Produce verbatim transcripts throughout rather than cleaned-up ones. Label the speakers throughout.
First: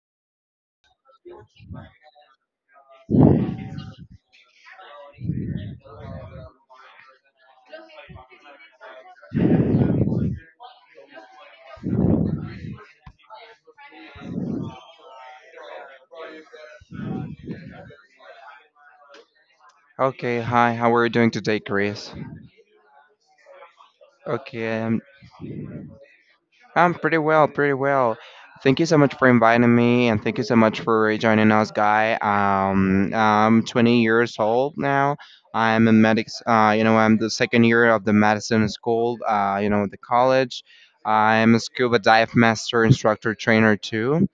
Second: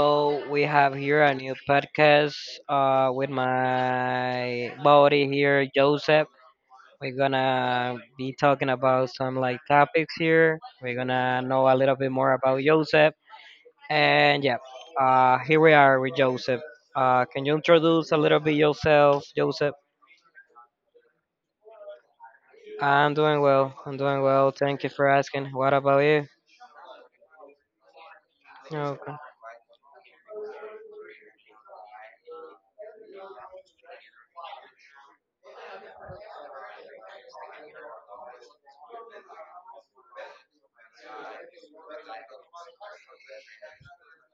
Speaker 1: yo? We have here a new podcast uh, with my buddy here, Joseph. We're gonna be talking about some like topics here. We're gonna know a little bit more about Joseph. And yeah, uh, here we are with Joseph. Uh, can you introduce a little bit yourself, Joseph?
Speaker 2: Okay, hi, how are you doing today, Chris?
Speaker 1: I'm doing well. I'm doing well.
Speaker 2: Okay,
Speaker 1: Thank you
Speaker 2: um,
Speaker 1: for asking. What about you?
Speaker 2: I'm pretty well, pretty well. Thank you so
Speaker 1: Okay.
Speaker 2: much for inviting me, and thank you so much for joining us, guy. Um, I'm twenty years old now. I'm a medics. Uh, you know, I'm the second year of the medicine school. Uh, you know, the college. I'm a scuba dive master instructor trainer too.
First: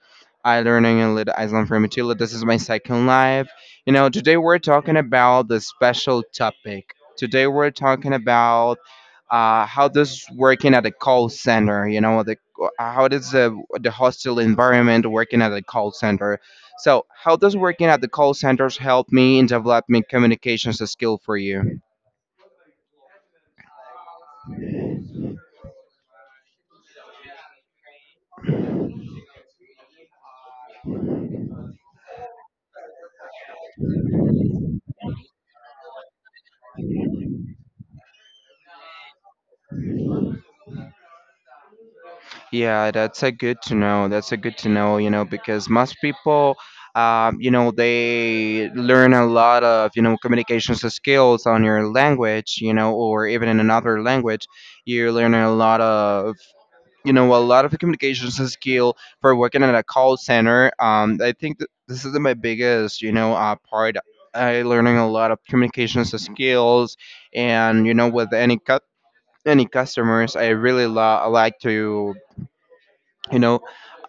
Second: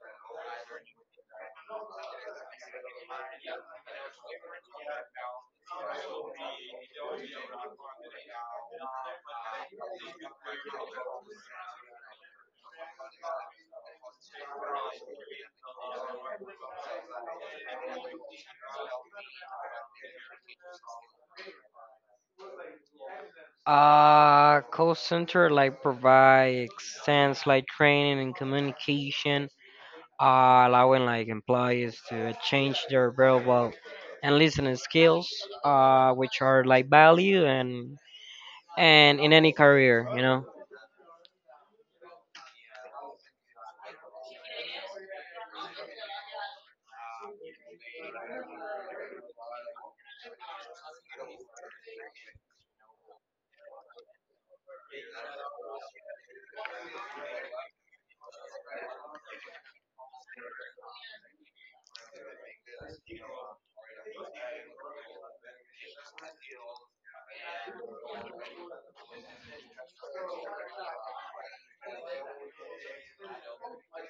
Speaker 2: I learning in Lid Island from Utila. This is my second life. You know, today we're talking about the special topic. Today we're talking about uh, how does working at a call center, you know, the how does the the hostile environment working at a call center? So, how does working at the call centers help me in developing communications skill for you?
Speaker 1: Uh, call center like provide extends like training and communication, uh, allowing like employees to change their verbal and listening skills, uh, which are like value and and in any career, you know.
Speaker 2: Yeah, that's a good to know. That's a good to know, you know, because most people, um, you know, they learn a lot of, you know, communications skills on your language, you know, or even in another language, you learn a lot of you know a lot of the communications skill for working at a call center. Um I think that this is my biggest you know uh, part. I learning a lot of communications skills, and you know with any cu- any customers I really lo- like to, you know,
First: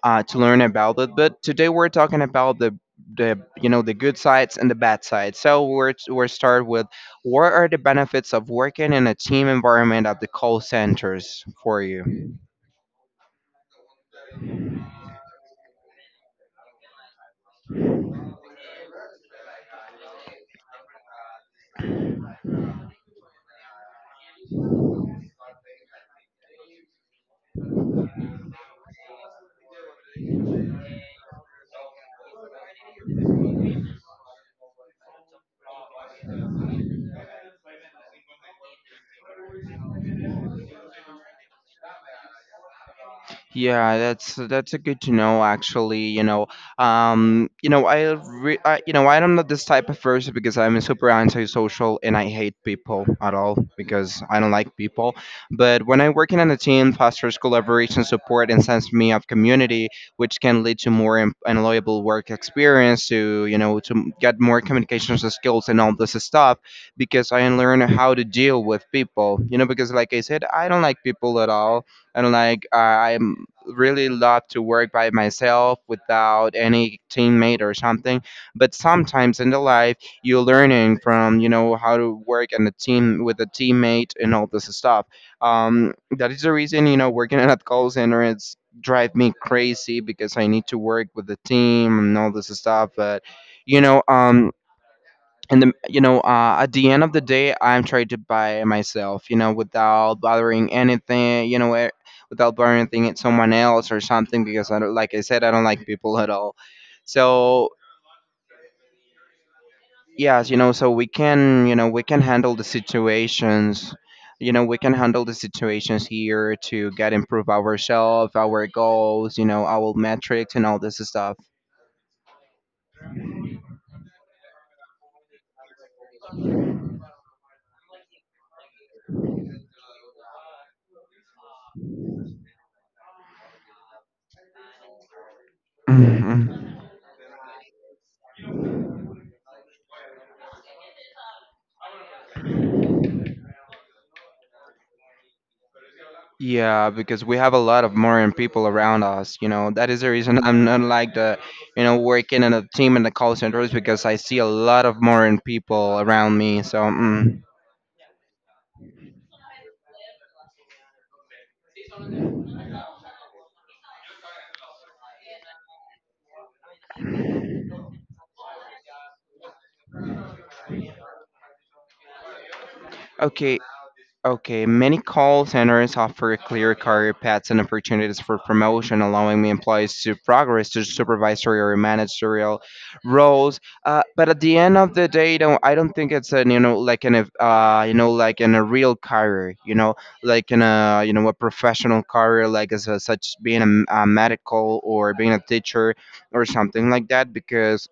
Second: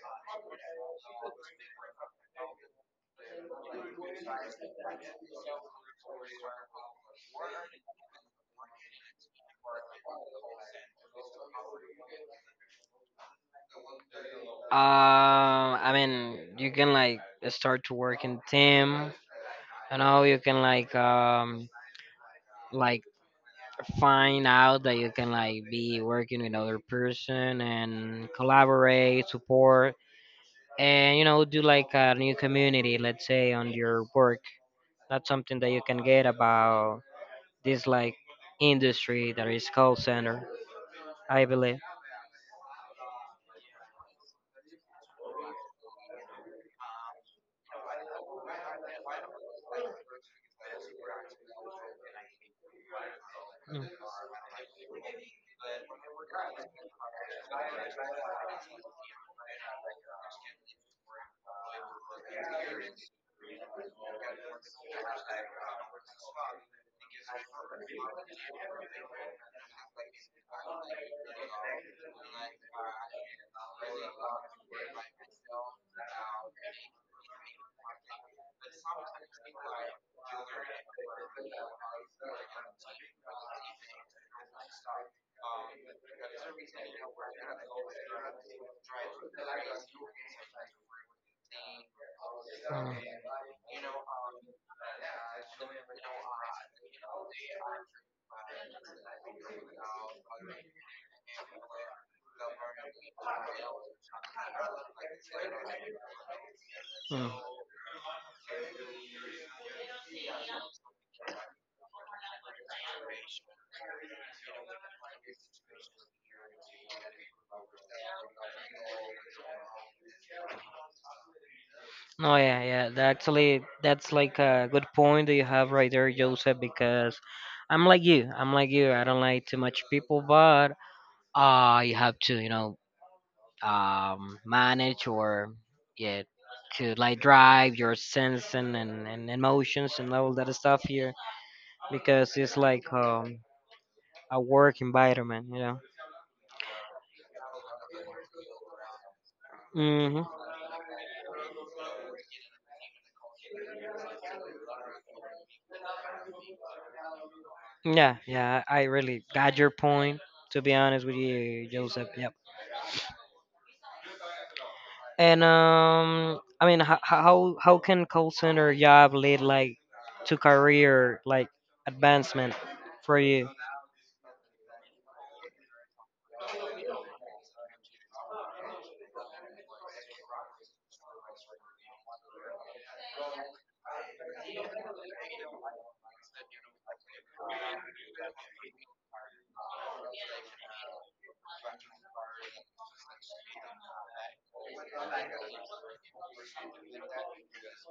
Speaker 2: uh, to learn about it. But today we're talking about the the you know the good sides and the bad sides. So we're we're start with, what are the benefits of working in a team environment at the call centers for you?
Speaker 1: Uh, I mean, you can like start to work in team. You know, you can like um like find out that you can like be working with other person and collaborate, support, and you know do like a new community, let's say, on your work. That's something that you can get about this like industry that is call center, I believe.
Speaker 2: Yeah, that's that's a good to know actually, you know. Um, you know, I, re- I you know, I am not this type of person because I'm super antisocial and I hate people at all because I don't like people. But when I'm working on a team, fosters collaboration, support and sense me of community, which can lead to more em- enjoyable work experience to, you know, to m- get more communications skills and all this stuff, because I learn how to deal with people, you know, because like I said, I don't like people at all, and like uh, I'm really love to work by myself without any teammate or something. But sometimes in the life, you're learning from, you know, how to work in a team with a teammate and all this stuff. Um, that is the reason, you know, working at a call center it's drive me crazy because I need to work with the team and all this stuff.
Speaker 1: Mm.
Speaker 2: But you know, um, and the, you know uh, at the end of the day, I'm trying to buy myself, you know, without bothering anything, you know, eh, without bothering anything at someone else or something, because I don't like I said, I don't like people at all.
Speaker 1: Mm. Mm.
Speaker 2: So yes, you know, so we can, you know, we can handle the situations. You know, we can handle the situations here to get improve ourselves, our goals, you know, our metrics and all this stuff.
Speaker 1: Oh yeah, yeah. that Actually, that's like a good point that you have right there, Joseph. Because I'm like you. I'm like you. I don't like too much people, but uh, you have to, you know, um, manage or yeah,
Speaker 2: Mhm.
Speaker 1: to like drive your sense and, and, and emotions and all that stuff here, because it's like um a work environment, you know.
Speaker 2: Yeah, because we have a lot of modern people around us. You know, that is the
Speaker 1: Mhm.
Speaker 2: reason I'm not like the, you know, working in a team in the call center is because I see a lot of modern people around me. So, mm.
Speaker 1: Yeah, yeah. I I really got your point. To be honest with you, Joseph. Yep. And um, I mean, ho- ho- how how can call center job lead like to career like advancement for you?
Speaker 2: Okay, okay. Many call centers offer clear career paths and opportunities for promotion, allowing employees to progress to supervisory or managerial roles. Uh, but at the end of the day, don't I don't think it's an you know like an ev- uh you know like in a real career, you know, like in a you know a professional career, like as a, such being a, m- a medical or being a teacher or something like that, because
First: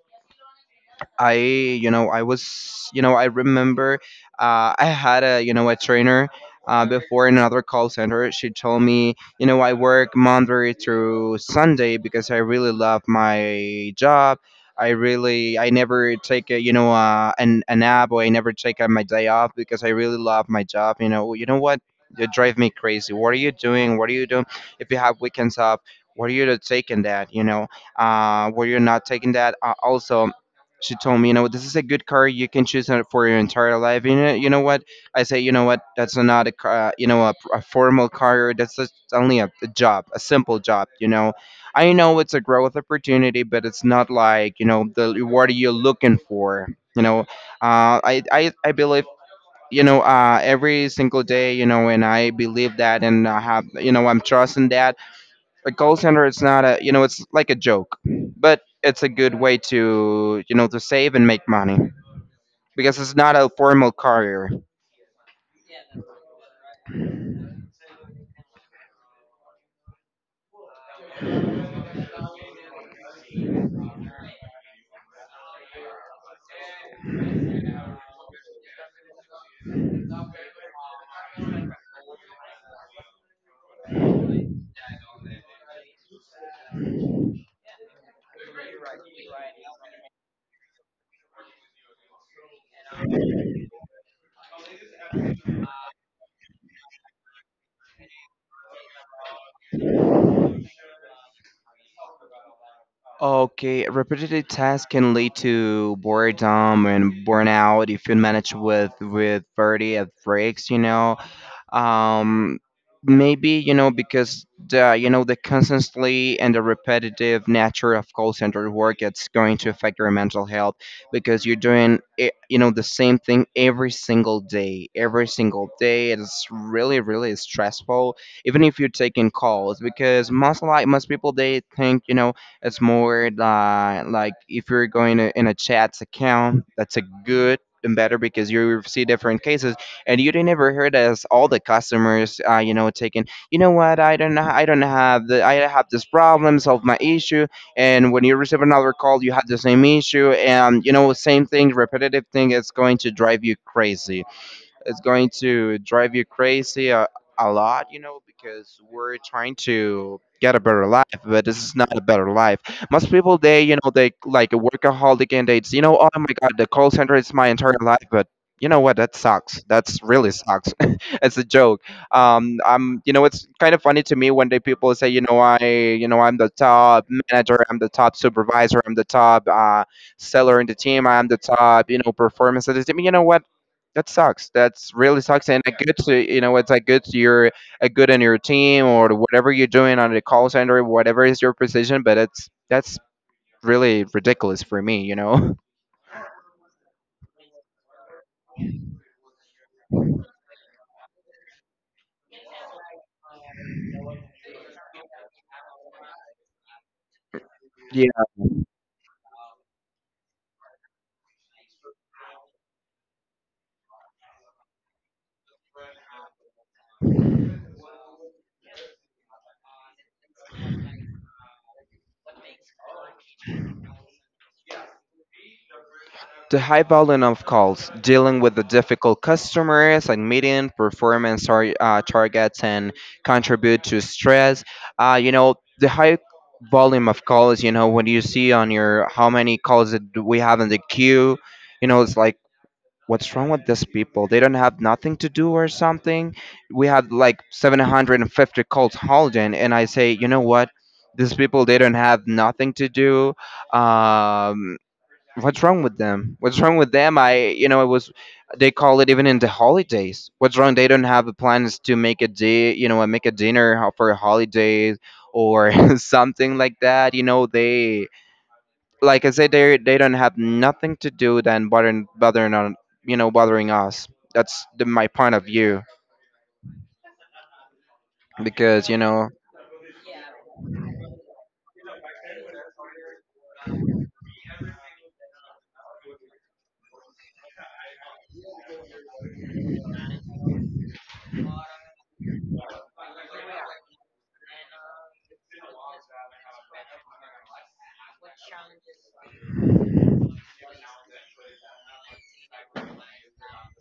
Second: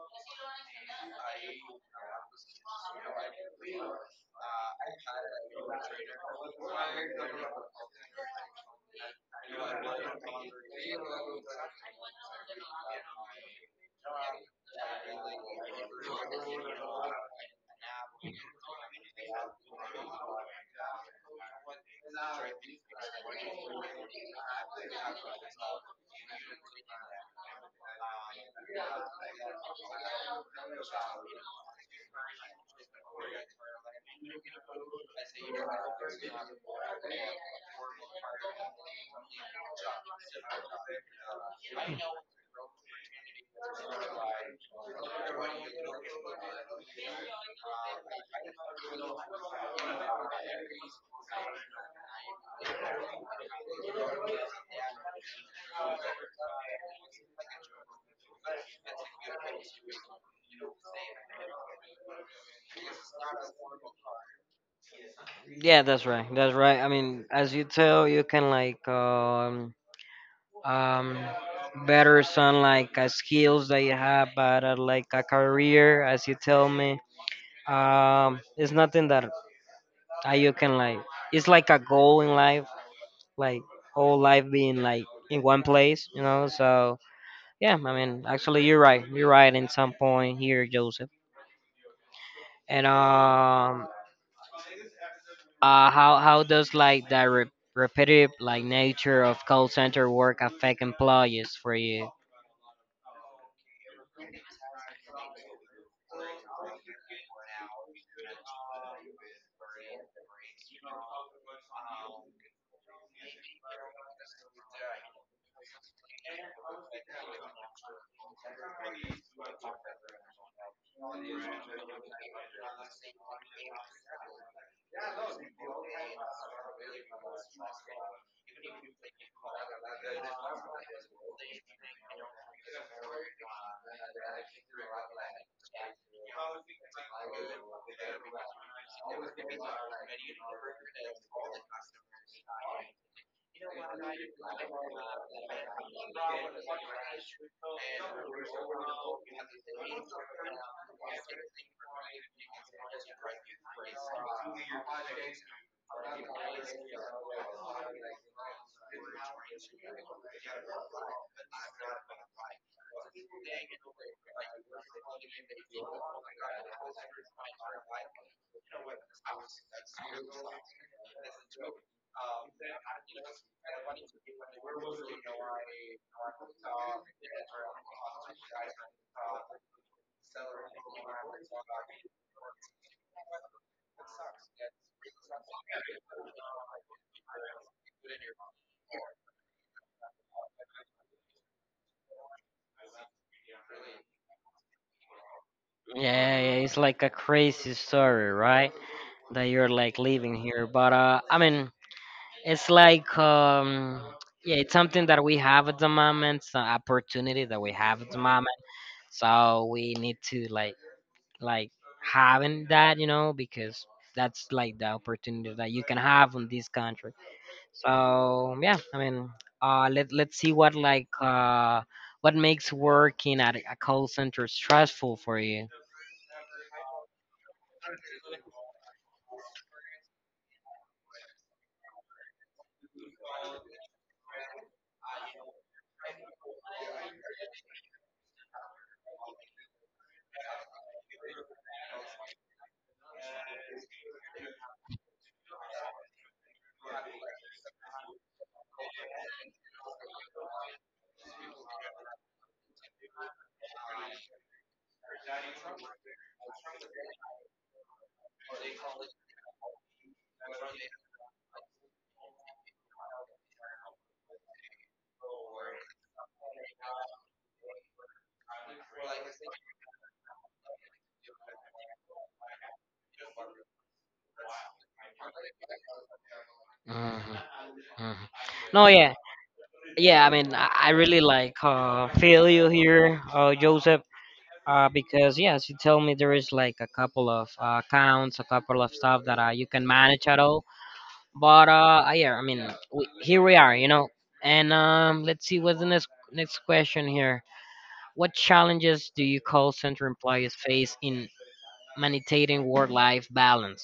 Speaker 2: I, you know, I was, you know, I remember uh, I had a, you know, a trainer uh, before in another call center. She told me, you know, I work Monday through Sunday because I really love my job. I really, I never take a, you know, uh, an, a nap, or I never take uh, my day off because I really love my job. You know, you know what? You drive me crazy. What are you doing? What are you doing? If you have weekends off, what are you taking that? You know, uh, were you not taking that? Uh, also, she told me, you know what, this is a good car. You can choose it for your entire life. You know, you know what? I say, you know what? That's not a, ca- uh, you know, a, a formal car. That's just only a, a job, a simple job. You know, I know it's a growth opportunity, but it's not like you know the reward you're looking for. You know, uh, I, I, I believe. You know, uh, every single day, you know, and I believe that, and I have, you know, I'm trusting that a call center it's not a you know it's like a joke, but it's a good way to, you know, to save and make money, because it's not a formal career.
Speaker 1: Yeah, that's right. That's right. I mean, as you tell, you can like um um better some like uh, skills that you have, but uh, like a career, as you tell me, um, it's nothing that uh, you can like. It's like a goal in life, like whole life being like in one place, you know. So yeah, I mean, actually, you're right. You're right in some point here, Joseph. And um, uh, how how does like that re- repetitive like nature of call center work affect employees for you?
Speaker 2: Okay, repetitive tasks can lead to boredom and burnout if you manage with with thirty at breaks, you know. um, Maybe you know because the you know the constantly and the repetitive nature of call center work it's going to affect your mental health, because you're doing it, you know, the same thing every single day, every single day, it's really really stressful. Even if you're taking calls, because most like most people they think you know it's more like like if you're going to, in a chats account, that's a good and better because you see different cases, and you didn't ever heard as all the customers, uh, you know, taking, you know what, I don't, ha- I don't have the, I have this problem, solve my issue, and when you receive another call, you have the same issue, and you know, same thing, repetitive thing is going to drive you crazy. It's going to drive you crazy a, a lot, you know, because we're trying to get a better life, but this is not a better life. Most people, they, you know, they like a workaholic and they, you know, oh my God, the call center is my entire life. But you know what? That sucks. That's really sucks. It's a joke. Um, I'm, you know, it's kind of funny to me when the people say, you know, I, you know, I'm the top manager, I'm the top supervisor, I'm the top uh, seller in the team. I'm the top, you know, performance of the team. You know what? That sucks. That's really sucks. And a good to you know, it's a good to your a good in your team or whatever you're doing on the call center, whatever is your position. But it's that's really ridiculous for me. You know.
Speaker 1: Yeah, yeah, it's like a crazy story, right? That you're like living here, but uh, I mean, it's like um, yeah, it's something that we have at the moment. It's an opportunity that we have
Speaker 2: Yeah,
Speaker 1: at the moment. So we need to like like having that, you know, because that's like the opportunity that you can have in this country. So yeah, I mean, uh, let let's see what like uh, what makes working at a call center stressful for you.
Speaker 2: the high volume of calls, dealing with the difficult customers and meeting performance tar- uh, targets and contribute to stress. Uh, you know, the high volume of calls, you know, when you see on your how many calls that we have in the queue, you know, it's like, what's wrong with these people? They don't have nothing to do or something. We had like seven hundred fifty calls holding, and I say, you know what? These people, they don't have nothing to do. Um, what's wrong with them? What's wrong with them? I, you know, it was, they call it even in the holidays. What's wrong? They don't have the plans to make a day, you know, make a dinner ho- for holidays or something like that. You know, they like I said, they they don't have nothing to do than bothering bothering on you know bothering us. That's the, my point of view
Speaker 1: Mhm, mhm. No,
Speaker 2: because you
Speaker 1: yeah,
Speaker 2: know
Speaker 1: yeah. I mean, I, I really like uh, feel you here, uh, Joseph. Uh, because yes, you tell me there is like a couple of uh, accounts, a couple of stuff that uh, you can manage at all. But uh, uh, yeah, I mean, we, here we are, you know. And um, let's see what's the next next question here. What challenges do you call center employees face in maintaining work-life balance?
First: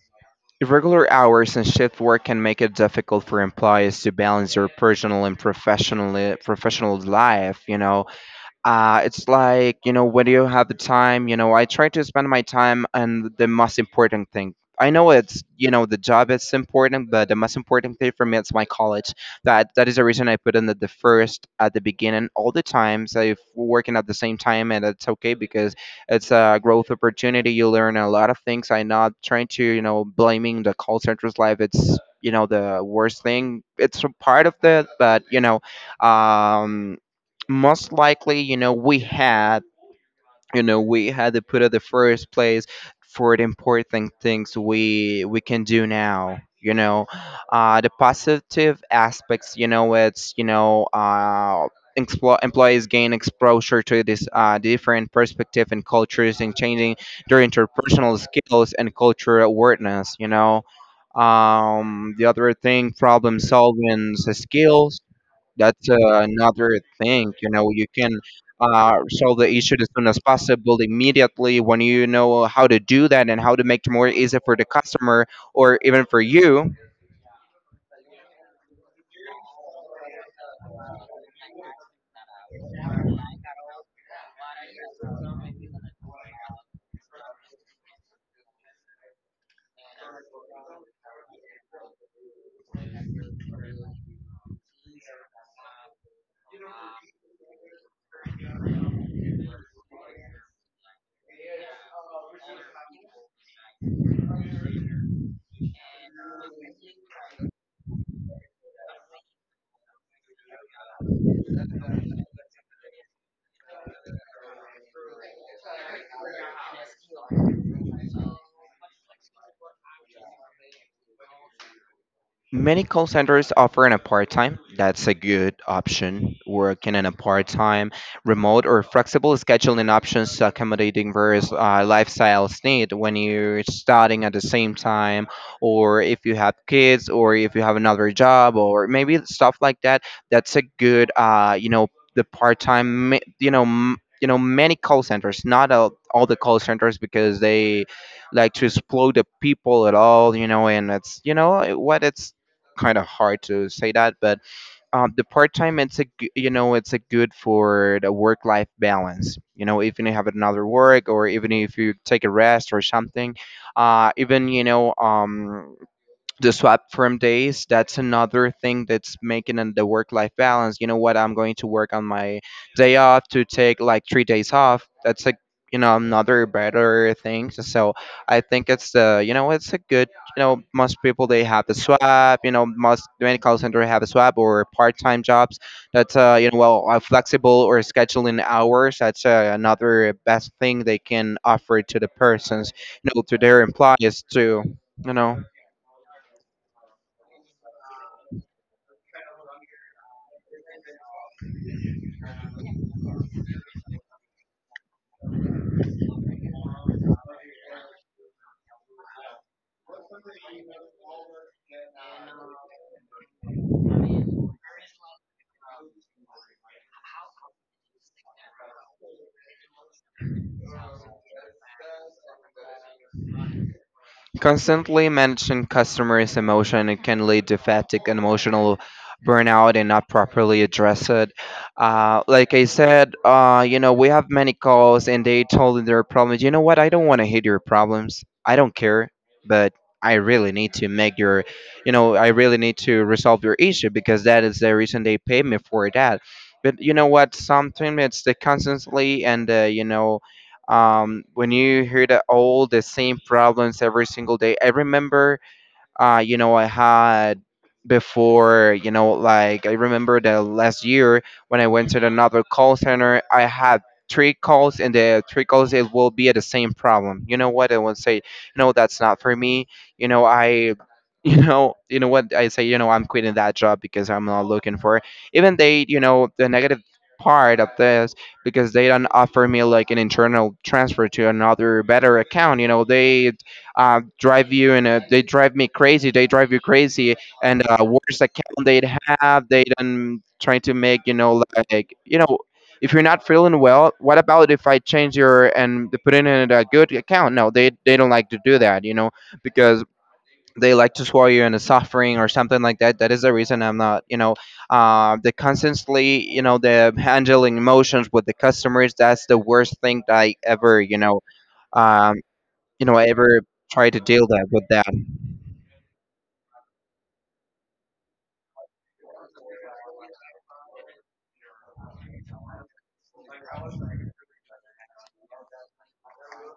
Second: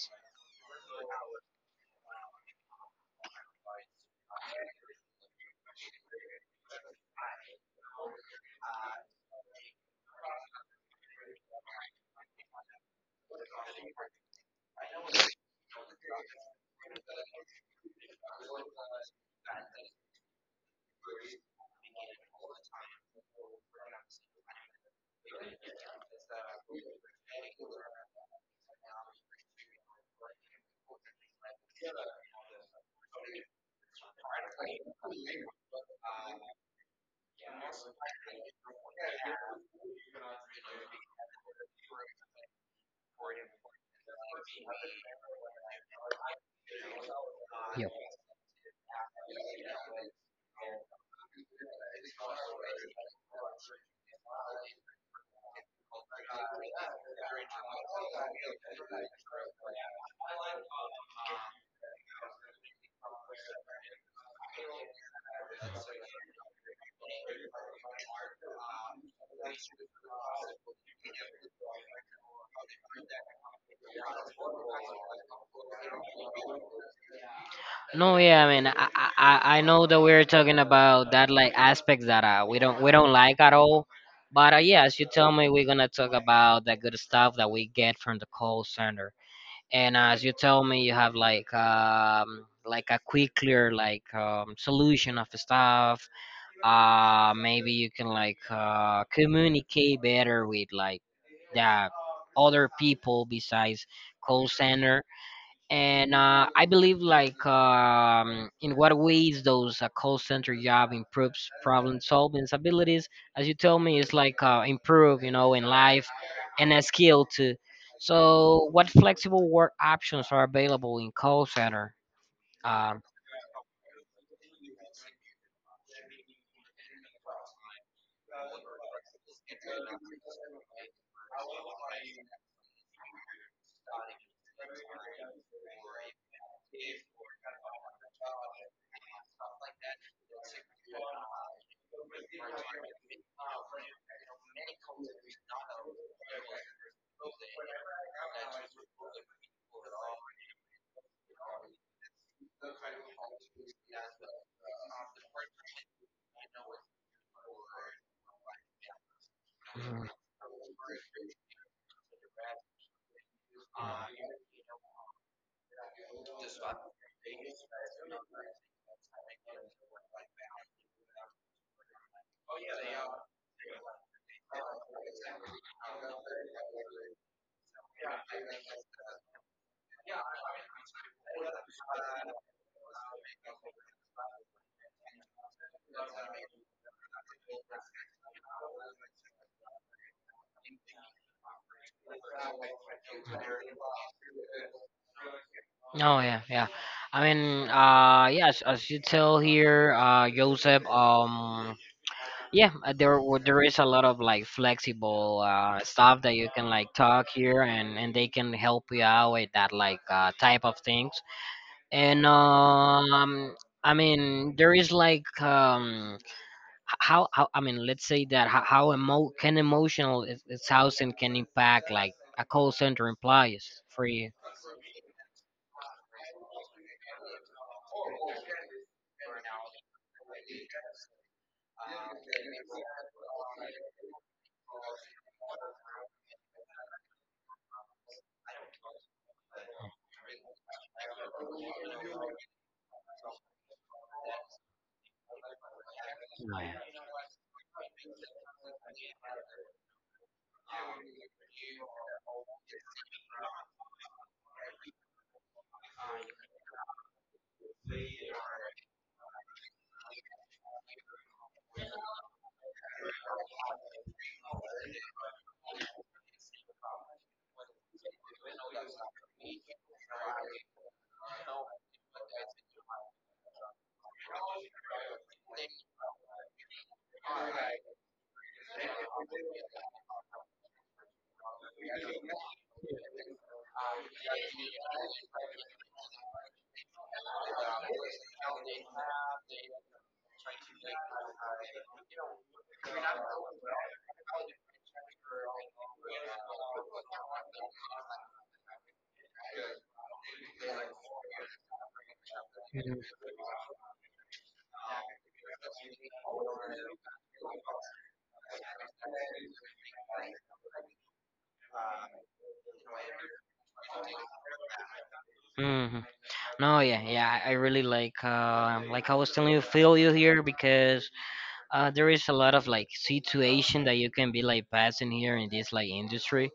Speaker 2: irregular hours and shift work can make it difficult for employees to balance their personal and professional professional life. You know, Uh, it's like, you know, when you have the time, you know, I try to spend my time on the most important thing. I know it's, you know, the job is important, but the most important thing for me is my college. That that is the reason I put in the, the first at the beginning all the time. So if we're working at the same time, and it's okay because it's a growth opportunity. You learn a lot of things. I'm not trying to, you know, blaming the call center's life. It's you know the worst thing. It's a part of that, but you know, um most likely, you know, we had, you know, we had to put at the first place for the important things we we can do now. You know, uh, the
Speaker 1: Yep.
Speaker 2: positive aspects. You know, it's you know, uh, explo- Employees gain exposure to this uh, different perspective and cultures and changing their interpersonal skills and cultural awareness. You know, um, the other thing, problem solving skills that's uh, another thing. You know, you can uh, solve the issue as soon as possible, immediately, when you know how to do that and how to make it more easy for the customer or even for you.
Speaker 1: No, yeah, I mean, I, I I I know that we're talking about that like aspects that uh, we don't we don't like at all. But uh, yeah, as you tell me, we're gonna talk about the good stuff that we get from the call center. And uh, as you tell me, you have like um like a quicker like um, solution of stuff. uh maybe you can like uh communicate better with like the other people besides call center. And uh, I believe like um, in what ways those a call center job improves problem solving abilities, as you told me, is like uh, improve, you know, in life and a skill too. So what flexible work options are available in call center?
Speaker 2: Many
Speaker 1: Um,
Speaker 2: call centers offer an part time. That's a good option. Working in a part time, remote, or flexible scheduling options accommodating various uh, lifestyles need when you're studying at the same time, or if you have kids, or if you have another job, or maybe stuff like that. That's a good, uh, you know, the part time, you know, m- you know, many call centers, not all, all the call centers because they like to explode the people at all, you know, and it's you know what it's kind of hard to say that, but um, the part time it's a g- you know it's a good for the work life balance. You know, even
Speaker 1: mhm.
Speaker 2: you have another work or even if you take a rest or something, uh, even you know um the swap from days, that's another thing that's making an- the work life balance. You know what, I'm going to work on my day off to take like three days off. That's like, you know, another better thing, so I think it's the, you know, it's a good, you know. Most people, they have the swap, you know. Most many call center have a swap or part-time jobs. That's uh you know, well, uh, flexible or scheduling hours. That's uh, another best thing they can offer to the persons, you know, to their employees too, you know.
Speaker 1: Oh yeah, yeah. I mean, uh, yes, as you tell here, uh, Joseph, um, yeah, uh, there w- there is a lot of like flexible uh, stuff that you can like talk here, and and they can help you out with that like uh, type of things. And um I mean, there is like um h- how how I mean, let's say that how, how emo- can emotional is, is housing can impact like a call center employees for you?
Speaker 2: Constantly managing customers' emotion, it can lead to fatigue and emotional burnout and not properly address it. Uh, like I said, uh, you know, we have many calls and they told their problems. You know what? I don't want to hit your problems. I don't care, but I really need to make your, you know, I really need to resolve your issue because that is the reason they pay me for that. But you know
Speaker 1: Oh,
Speaker 2: what? Sometimes it's the constantly and uh, you know, um, when you hear that all the same problems every single day. I remember, uh, you know, I had before, you know, like I remember the last year when I went to another call center, I had three calls and the three calls it will be the same problem. You know what? I would say, no, that's not for me. You know, I you know, you know what I say, you know, I'm quitting that job because I'm not looking for it. Even they, you know, the negative part of this because they don't offer me like an internal transfer to another better account. You know, they uh, drive you and uh, they drive me crazy. They drive you crazy, and uh, worst account they'd have, they then trying to make you know, like, you
Speaker 1: yeah.
Speaker 2: know, if you're not feeling well, what about if I change your and they put in a good account? No, they they don't like to do that, you know, because they like to swallow you into suffering or something like that. That is the reason I'm not, you know, uh, the constantly, you know, the handling emotions with the customers. That's the worst thing that I ever, you know, um, you know, ever try to deal that with that.
Speaker 1: Hmm. No, yeah, yeah. I really like, uh, like I was telling you, feel you here, because uh, there is a lot of like situation that you can be like passing here in this like industry.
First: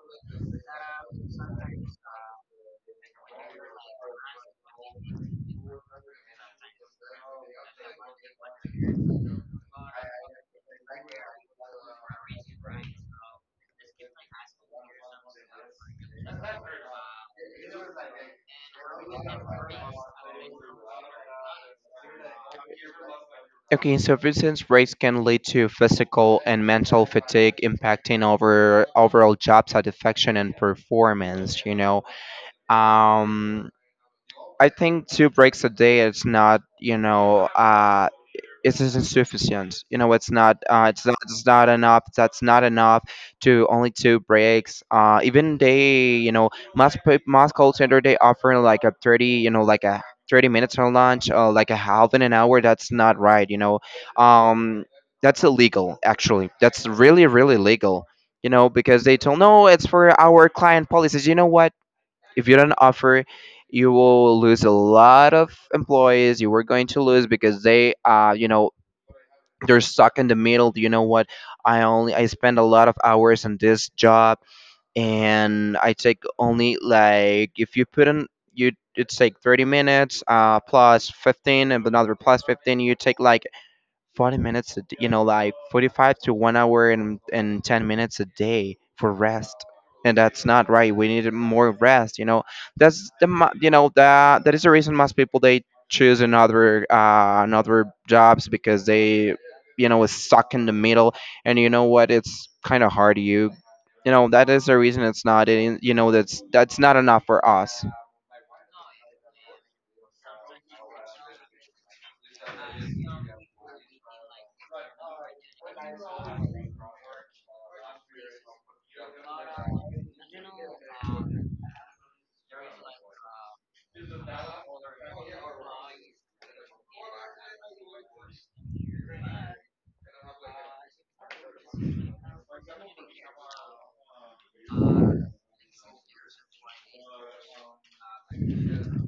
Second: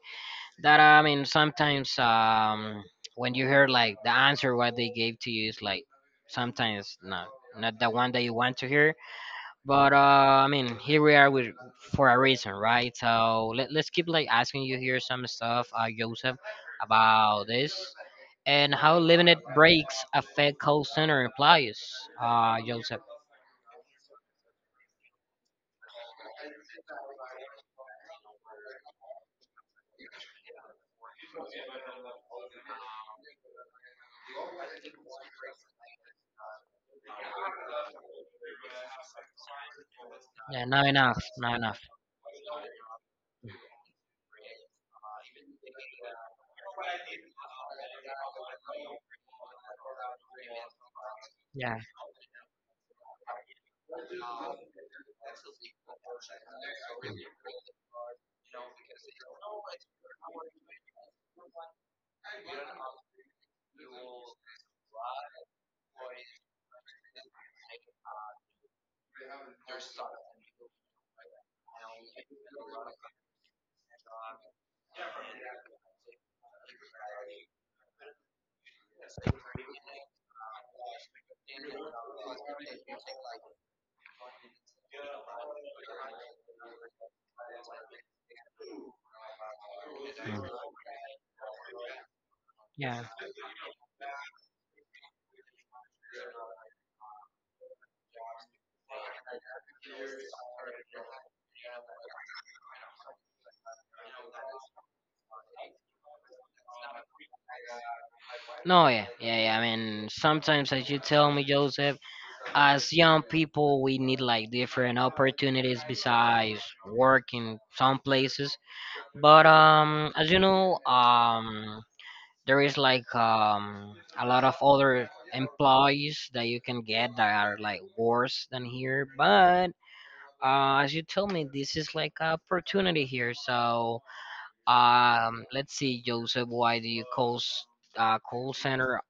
Speaker 1: That I mean, sometimes um, when you hear like the answer what they gave to you is like sometimes not not the one that you want to hear. But uh, I mean, here we are with for a reason, right? So let, let's keep like asking you here some stuff, uh, Joseph, about this, and how limited breaks affect call center employees, uh, Joseph.
Speaker 2: Okay, so frequent breaks can lead to physical and mental fatigue, impacting over overall job satisfaction and performance. You know, um, I think two breaks a day is not, you know, uh, it is insufficient. You know, it's not
Speaker 1: Yeah, not
Speaker 2: uh, it's not
Speaker 1: enough,
Speaker 2: it's
Speaker 1: not
Speaker 2: not
Speaker 1: enough.
Speaker 2: enough. That's not enough to only two breaks. Uh, even they, you know, most pe- most call center they offer like a thirty, you know, like a thirty minutes on lunch, uh, like
Speaker 1: Yeah.
Speaker 2: a half in an hour. That's not right. You know, um, that's illegal. Actually, that's really really legal. You know, because they told no, it's for our client policies. You know what? If you don't offer, you will lose a lot of employees. You were going to lose because they uh you know, they're stuck in the middle. You know what, i only I spend a lot of hours on this job and I take only, like, if you put in you, it's like thirty minutes uh plus fifteen and another plus fifteen. You take like forty minutes, a d- you know, like forty-five to one hour and, and ten minutes a day for rest. And
Speaker 1: Mm.
Speaker 2: that's not right. We need more rest. You know,
Speaker 1: Yeah.
Speaker 2: that's the mo- you know that that is the reason most people they choose another uh, another jobs because they, you know, is stuck in the middle. And you know what? It's kind of hard. You you know that is the reason it's not. In you know that's that's not enough for us.
Speaker 1: No, yeah, yeah, yeah. I mean, sometimes, as you tell me, Joseph, as young people, we need like different opportunities besides work in some places. But um, as you know, um, there is like um a lot of other employees that you can get that are like worse than here. But uh, as you tell me, this is like an opportunity here. So um, let's see, Joseph, why do you call s- uh, call center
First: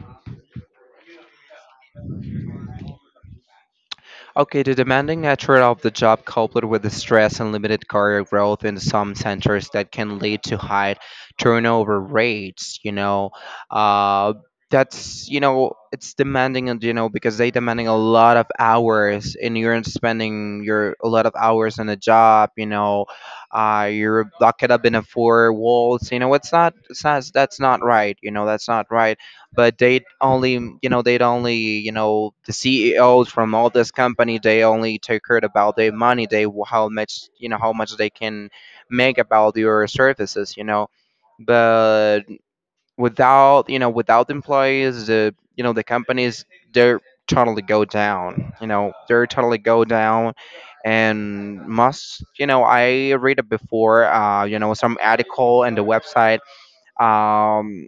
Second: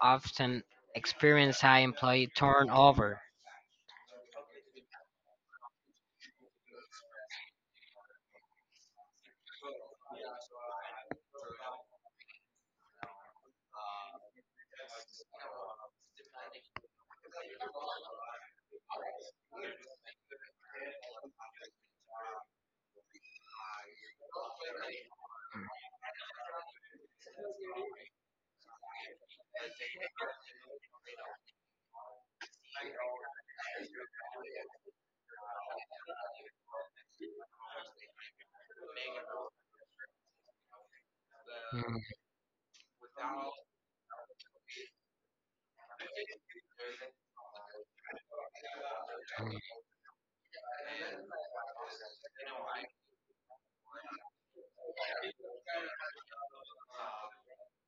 Speaker 1: often experience high employee turnover?
Speaker 2: Okay, the demanding nature of the job coupled with the stress and limited career growth in some centers that can lead to high turnover rates, you know, uh, that's, you know, it's demanding and, you know, because they demanding a lot of hours and you're spending your, a lot of hours in a job, you know, uh, you're locked up in a four walls, you know, it's not, it's not, that's not right, you know, that's not right, but they only, you know, they only, you know, the CEOs from all this company, they only take care about their money. They, how much, you know, how much they can make about your services, you know.
Speaker 1: Mm,
Speaker 2: But without, you know, without employees, the, you know, the companies, they're totally go down, you know. They're totally go down, and must, you know, I read it before, uh you know, some article and the website, um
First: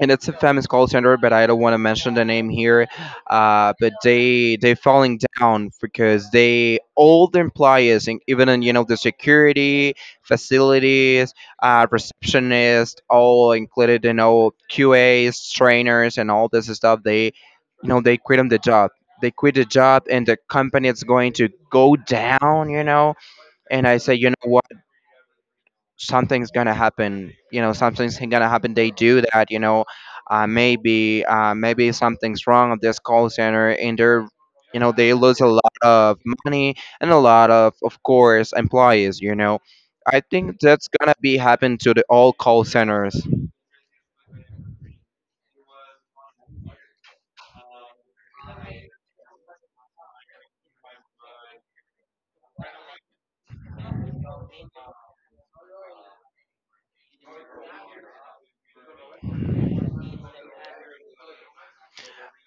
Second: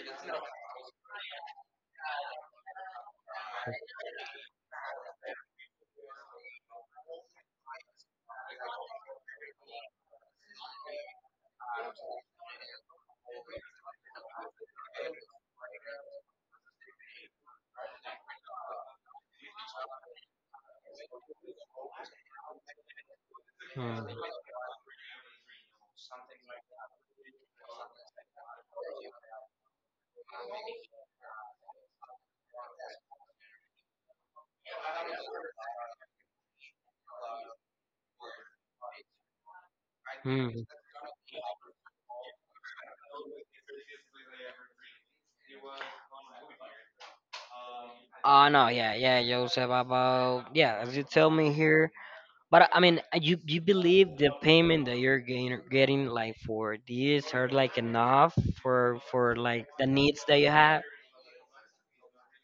Speaker 2: and it's a famous call center, but I don't want to mention the name here. Uh, but they they falling down because they all the employees, in- even in, you know, the security facilities, uh, receptionist, all included, you know, Q As, trainers, and all this stuff. They, you know, they quit on the job. They quit the job, and the company is going to go down. You know,
Speaker 1: mm,
Speaker 2: and I
Speaker 1: mm.
Speaker 2: say, you know what? Something's gonna happen, you know, something's gonna happen they do that, you know, uh, maybe uh, maybe something's wrong at this call center, and they're you know, they lose a lot of money and a lot of of course, employees, you know. I think
Speaker 1: Mm.
Speaker 2: that's gonna be happen to the all call centers.
Speaker 1: Oh no, yeah, yeah, Joseph. About yeah, as you tell me here, but I mean, uh, you, you believe the payment that you're getting, getting like for these are like enough for for like the needs that you have.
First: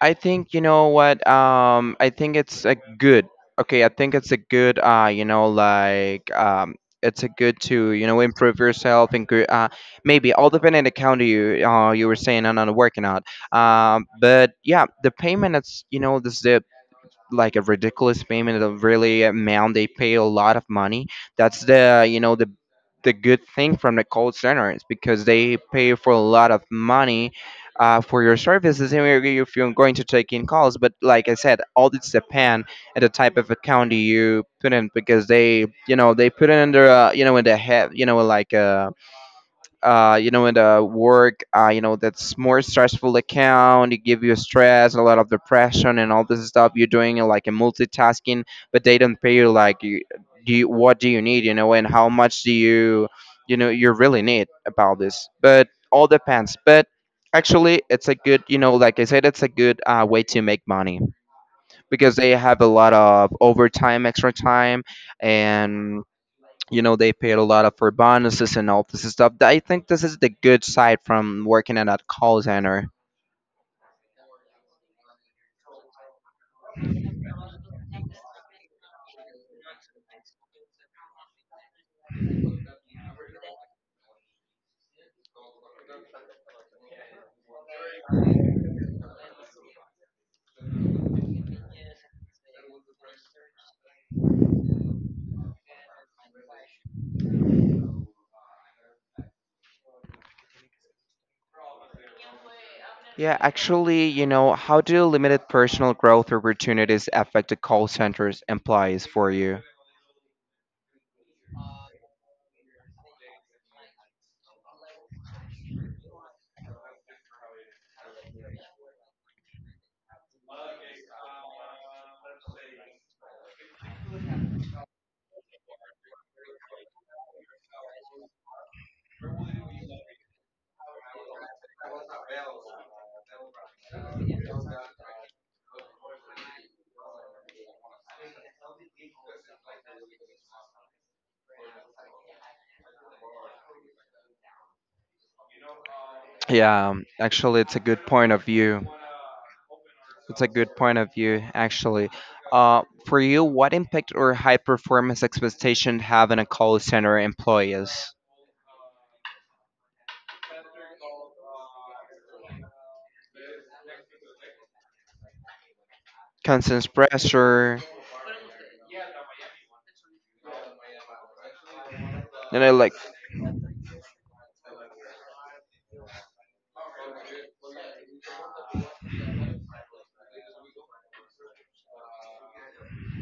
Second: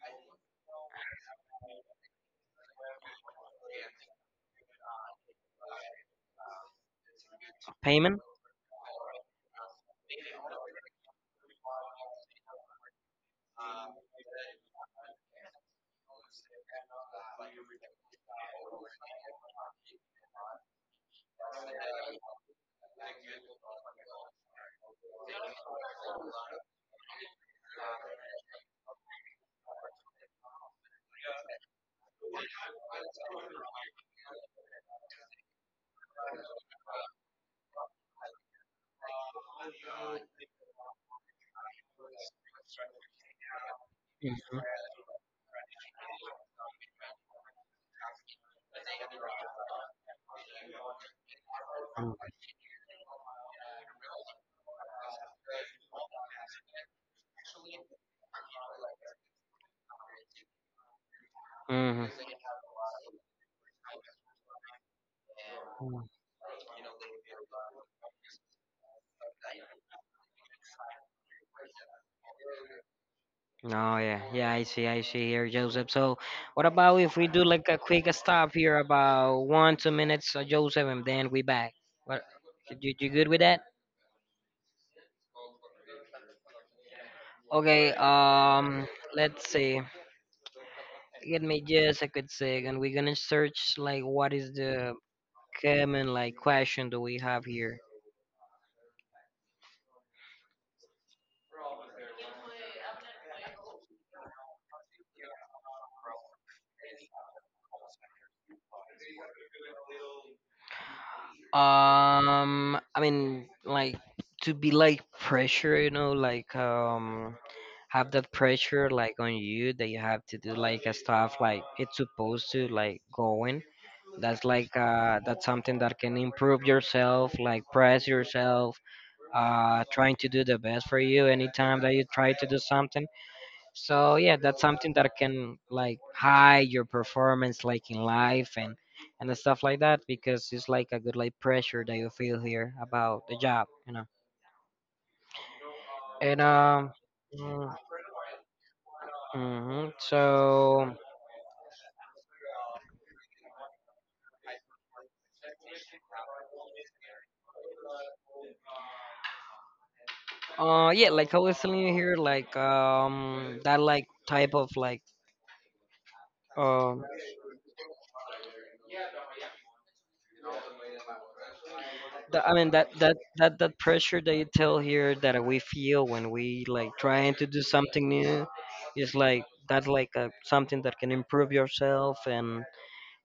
Speaker 2: I think you know what. Um, I think it's a good. Okay, I think it's a good. Uh, you know, like, um, it's a good to, you know,
Speaker 1: Payment?
Speaker 2: improve yourself and gr- uh, maybe all depending on the county you uh you were saying on on working out. Um, but yeah, the payment, it's, you know, this like a ridiculous payment of really amount, they pay a lot of money. That's the, you know, the the good thing from the call center is because they pay for a lot of money uh, for your services, and if you- if you're going to take in calls. But like I said, all this depend at the type of account you put in because they, you know, they put it under uh, you know, in the head, you know, like, uh, uh, you know, in the work, uh, you know, that's more stressful account. It give you stress, a lot of depression, and all this stuff. You're doing uh, like a multitasking, but they don't pay you like, you, do you, what do you need, you know, and how much do you, you know, you really need about this. But all depends. But actually, it's a good, you know, like I said, it's a good uh, way to make money
Speaker 1: Mm.
Speaker 2: because they have a lot of overtime, extra time,
Speaker 1: Hmm.
Speaker 2: and you know, they paid a lot of for bonuses and all this stuff. Th- I think this is the good side from working at a call center.
Speaker 1: Oh yeah, yeah. I see, I see here, Joseph. So, what about if we do like a quick stop here, about one two minutes, uh, Joseph, and then we back. What? You, you good with that? Okay. Um, let's see. Give me just a quick second. We're gonna search like what is the common like question that we have here.
Speaker 2: Yeah, actually, you know, how do limited personal growth opportunities affect the call center's employees for you?
Speaker 1: Um, I mean, like to be like pressure, you know, like um, have that pressure like on you that you have to do like a stuff like it's supposed to like going. That's like uh, that's something that can improve yourself, like press yourself, uh, trying to do the best for you anytime that you try to do something. So yeah, that's something that can like high your performance like in life and and stuff like that, because it's like a good like pressure that you feel here about the job, you know. And um,
Speaker 2: Yeah, um, actually it's a good point of view.
Speaker 1: hmm,
Speaker 2: It's a good
Speaker 1: so
Speaker 2: point of view actually. Uh, for you, what impact or high performance expectation have on a call center employees?
Speaker 1: uh yeah, like I was telling you here, like um that like type of like
Speaker 2: Constant
Speaker 1: um
Speaker 2: pressure,
Speaker 1: that, I
Speaker 2: you
Speaker 1: mean,
Speaker 2: know,
Speaker 1: that
Speaker 2: like.
Speaker 1: that that that pressure that you tell here that we feel when we like trying to do something new is like, that's like a, something that can improve yourself and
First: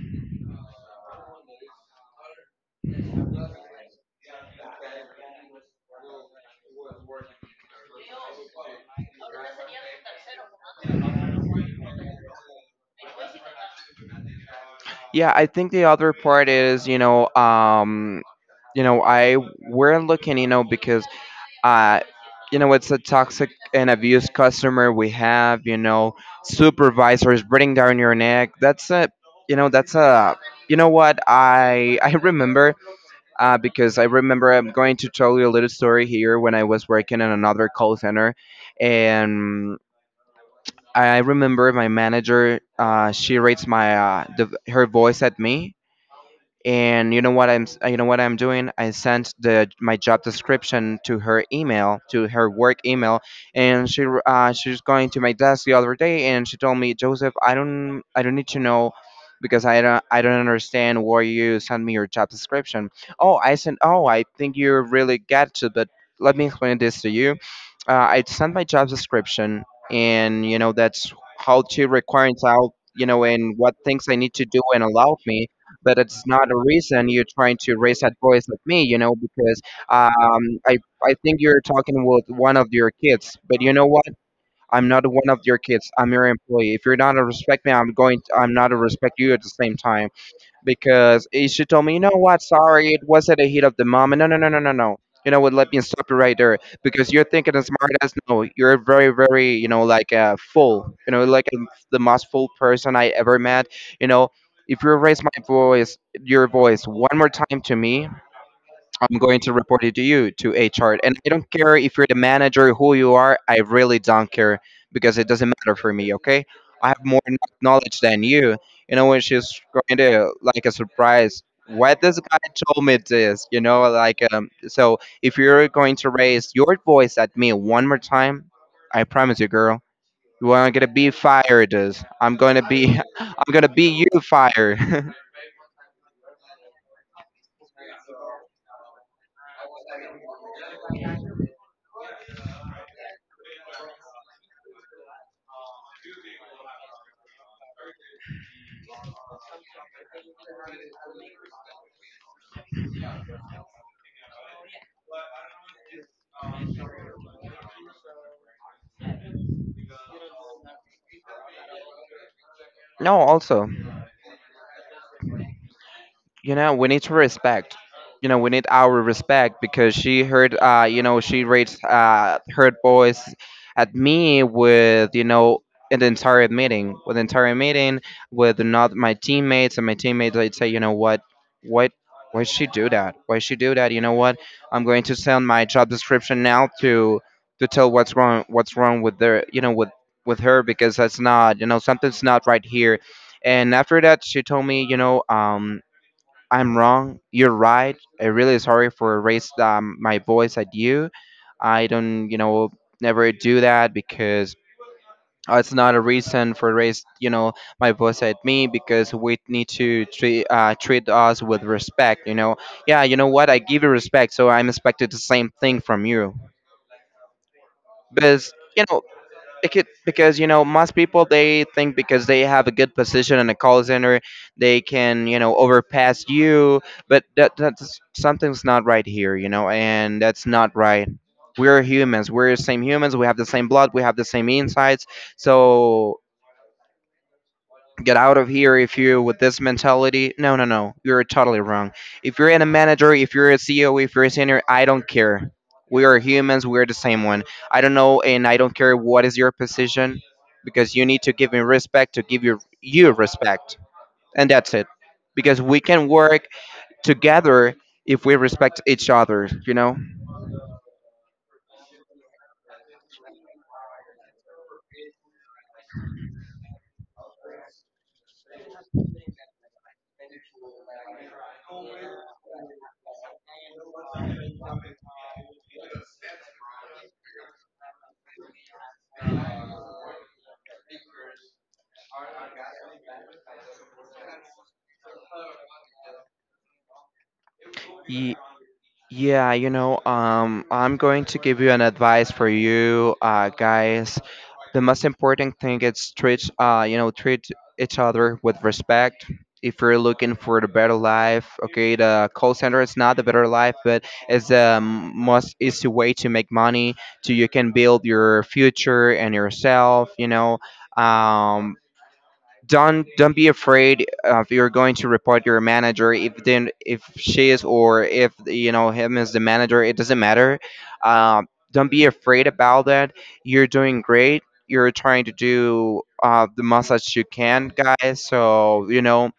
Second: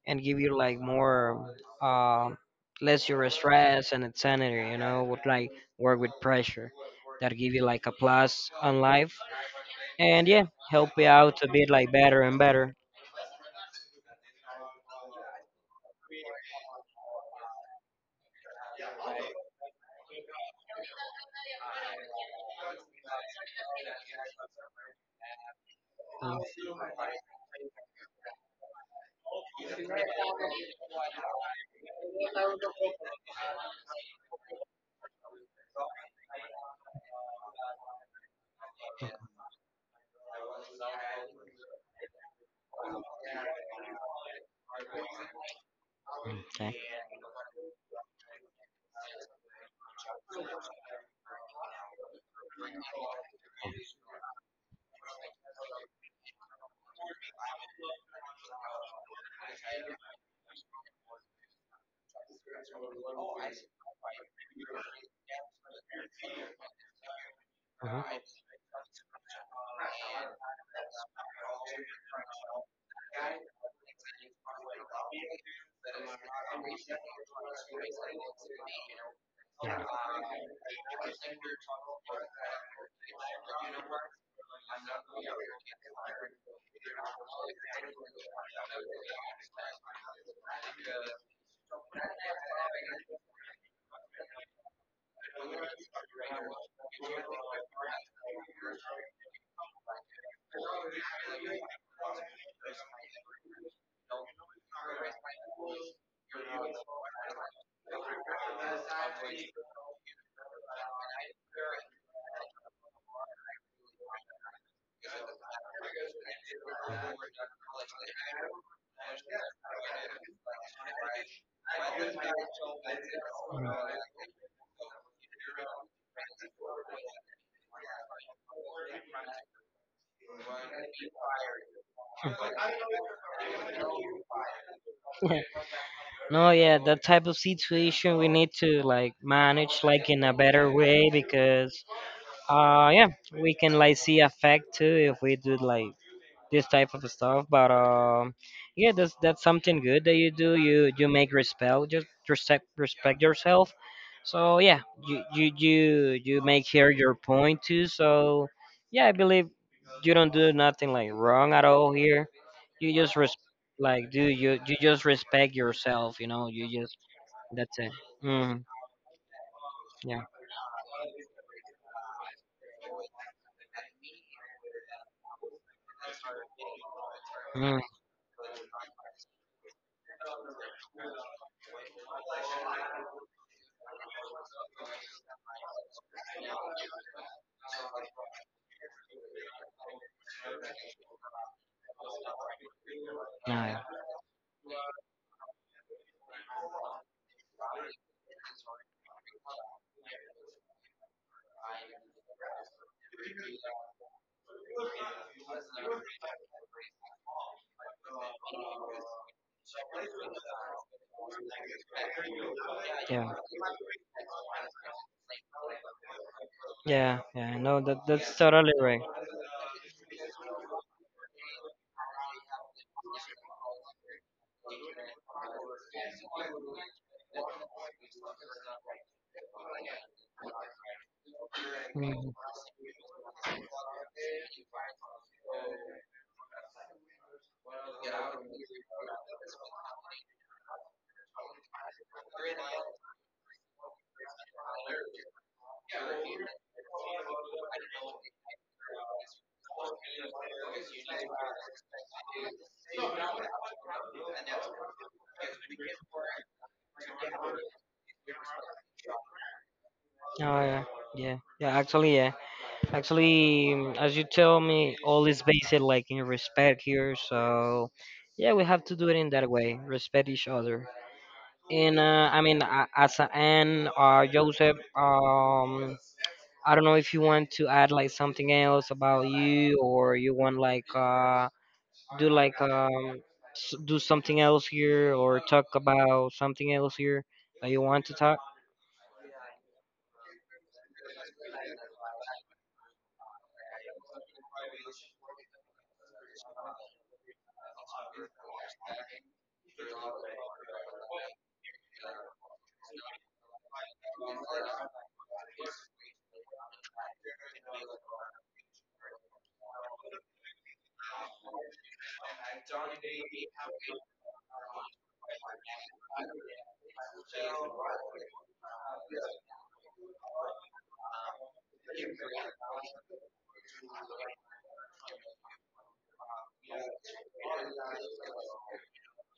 Speaker 1: and give you like more uh, less your stress and insanity, you know, would like work with pressure that give you like a plus on life, and yeah, help you out to be like better and better.
Speaker 2: Yeah, I think the other part is, you know, um, you know, I we're looking, you know, because, uh, you know, it's a toxic and abused customer we have, you know, supervisors breathing down your neck. That's a, you know, that's a, you know what I I remember, uh, because I remember I'm going to tell you a little story here when I was working in another call center, and I remember my manager. Uh, she rates my uh, the, her voice at me.
Speaker 1: Mm, okay.
Speaker 2: And you know what i'm s- you know what I'm doing, I sent the my job description to her email, to her work email. And she r- uh, she was going to my desk the other day and she told me, Joseph, i don't I don't need to know because i don't I don't understand why you sent me your job description. Oh, I said, oh, I think you really get to, but let me explain this to you. uh,
Speaker 1: Mhm.
Speaker 2: I sent my job description and you know that's how to requirements out, you know, and what things I need to do and allow me. But it's not a reason you're trying to raise that voice at me, you know, because um, I I think you're talking with one of your kids, but you know what? I'm not one of your kids. I'm your employee. If you're not to respect me, I'm going. To, I'm not to respect you at the same time because eh, she told me, you know what, sorry, it was not a heat of the moment. No, no, no, no, no, no. You know what, let me stop you right there because you're thinking as smart as no, you're very, very, you know, like uh, full, you know, like um, the most full person I ever met. You know, if you raise my voice, your voice one more time to me, I'm going to report it to you, to H R. And I don't care if you're the manager, who you are, I really don't care because it doesn't matter for me, okay? I have more kn- knowledge than you. You know, when she's going to, like, a surprise, what this guy told me this, you know, like, um, so if you're going to raise your voice at me one more time, I promise you, girl, you are gonna be fired. Is. I'm gonna be, I'm gonna be you fired.
Speaker 1: No, yeah, that type of situation we need to like manage like in a better way, because uh yeah, we can like see effect too if we do like this type of stuff. But um, yeah, that's that's something good that you do. You you make respect, just respect respect yourself. So yeah, you you you you make here your point too. So yeah, I believe you don't do nothing like wrong at all here. You just
Speaker 2: No,
Speaker 1: res-
Speaker 2: also.
Speaker 1: like do you, you just respect yourself. You know,
Speaker 2: You
Speaker 1: you
Speaker 2: know we
Speaker 1: just
Speaker 2: need to respect,
Speaker 1: that's it.
Speaker 2: you know we need
Speaker 1: Mm,
Speaker 2: our respect because she
Speaker 1: yeah.
Speaker 2: heard, uh you know, she raised uh her voice at me with, you know, an entire meeting, with entire
Speaker 1: Mm,
Speaker 2: meeting with not my teammates. And my teammates I'd say, you know what what why she do that, why she do that, you know what, I'm going to send my job description now to to tell what's wrong, what's wrong with their, you know, with with her, because that's not, you know, something's not right here. And
Speaker 1: yeah.
Speaker 2: after that she told me, you know, um I'm wrong. You're right. I'm really sorry for raised um, my voice at you. I don't, you know, never do that because uh, it's not a reason for raise, you know, my voice at me because we need to treat uh, treat us with respect. You know, yeah, you know
Speaker 1: Yeah.
Speaker 2: what? I give you respect, so I'm expected the same thing from you.
Speaker 1: Yeah. Yeah. No, that that's
Speaker 2: Because
Speaker 1: totally
Speaker 2: you know,
Speaker 1: right.
Speaker 2: because, because you know most people they think, because they have a good position in a call center, they can, you know, overpass you. But that, that's something's not right here, you know, and that's not right. We're humans,
Speaker 1: Mhm.
Speaker 2: we're the same humans, we have the same blood, we have the same insights. So get out of here if you with this mentality. No, no, no. You're totally wrong. If you're in a manager, if you're a C E O, if you're a senior, I don't care. We are humans. We're the same one. I don't know, and I don't care what is your position, because you need to give me respect to give you you respect, and that's it. Because we can work together if we respect each other. You know.
Speaker 1: Oh yeah, yeah, yeah. Actually, yeah. Actually, mm, as you tell me, all is based like in respect here. So, yeah, we have to do it in that way. Respect each other. And uh, I mean, a- as an end, uh, Joseph, um, I don't know if you want to add like something else about you, or you want like uh do like um s- do something else here or talk about something else here that you want to
Speaker 2: Ye-
Speaker 1: talk.
Speaker 2: yeah, you know, um, I'm going to give you an advice for you, uh, guys. The most important thing is treat, uh you know, treat each other with respect. If you're looking for the better life, okay, the call center is not the better life, but it's the most easy way to make money, so you can build your future and yourself, you know. um don't don't be afraid of you're going to report your manager if then, if she is, or if you know him is the manager. It doesn't matter. Uh, don't be afraid about that. You're doing great. You're trying to do uh, the most that you can, guys. So you know,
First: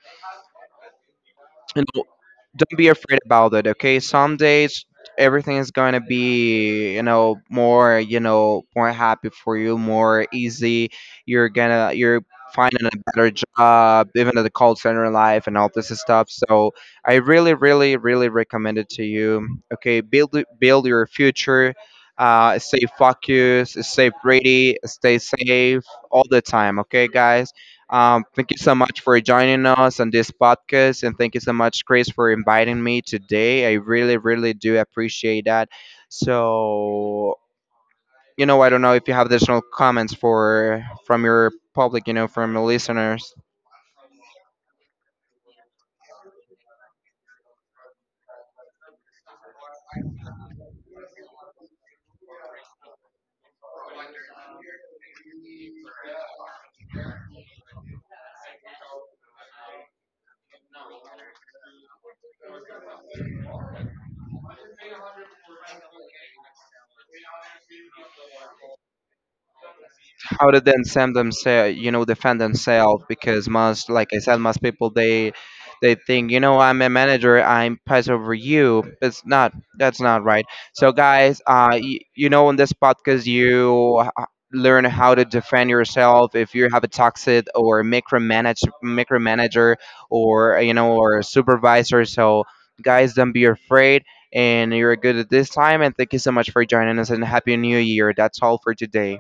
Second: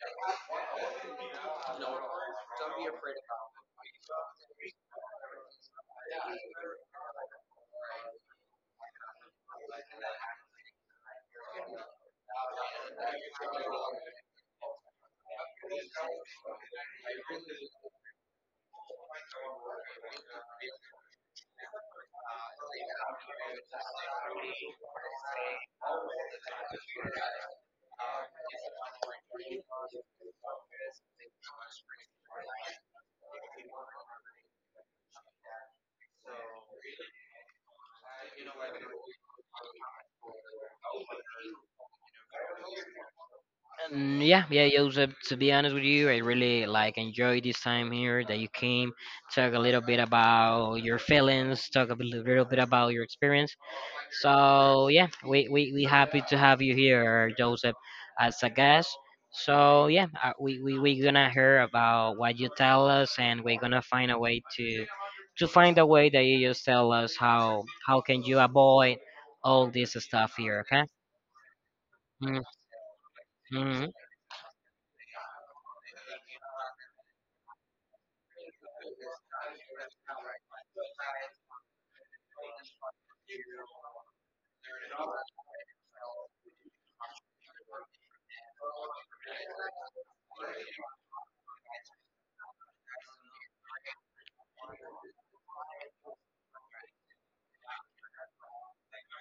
Speaker 2: don't be afraid about it, okay? Some days everything is going to be, you know, more, you know, more happy for you, more easy. You're gonna, you're finding a better job, even at the call center life and all this stuff. So I really, really, really recommend it to you, okay? Build it- build your future. Uh, stay focused, stay pretty, stay safe all the time, okay, guys? Um, thank you so much for joining us on this podcast, and thank you so much, Chris, for inviting me today. I really, really do appreciate that. So, you know, I don't know if you have additional comments for from your public, you know, from your listeners.
Speaker 1: Mm, yeah, yeah, Joseph. To be honest with you, I really like enjoy this time here that you came. Talk a little bit about your feelings. Talk a bit- little bit about your experience. So yeah, we we we happy to have you here, Joseph, as a guest. So yeah, uh, we we we gonna hear about what you tell us, and we're gonna find a way to to find a way that you just tell us how how can you avoid all this stuff
Speaker 2: How
Speaker 1: here.
Speaker 2: to then
Speaker 1: Okay.
Speaker 2: send themselves, you know, defend themselves because
Speaker 1: Mhm.
Speaker 2: most, like I said, most people they they think, you know, I'm a manager, I'm pass over you. It's not, that's not right. So guys, uh, y- you know, in this podcast, you uh, learn how to defend yourself if you have a toxic or micromanage micromanager or, you know, or supervisor. So guys, don't be afraid. And you're good at this time. And thank you so much for joining us. And happy new year. That's all for today.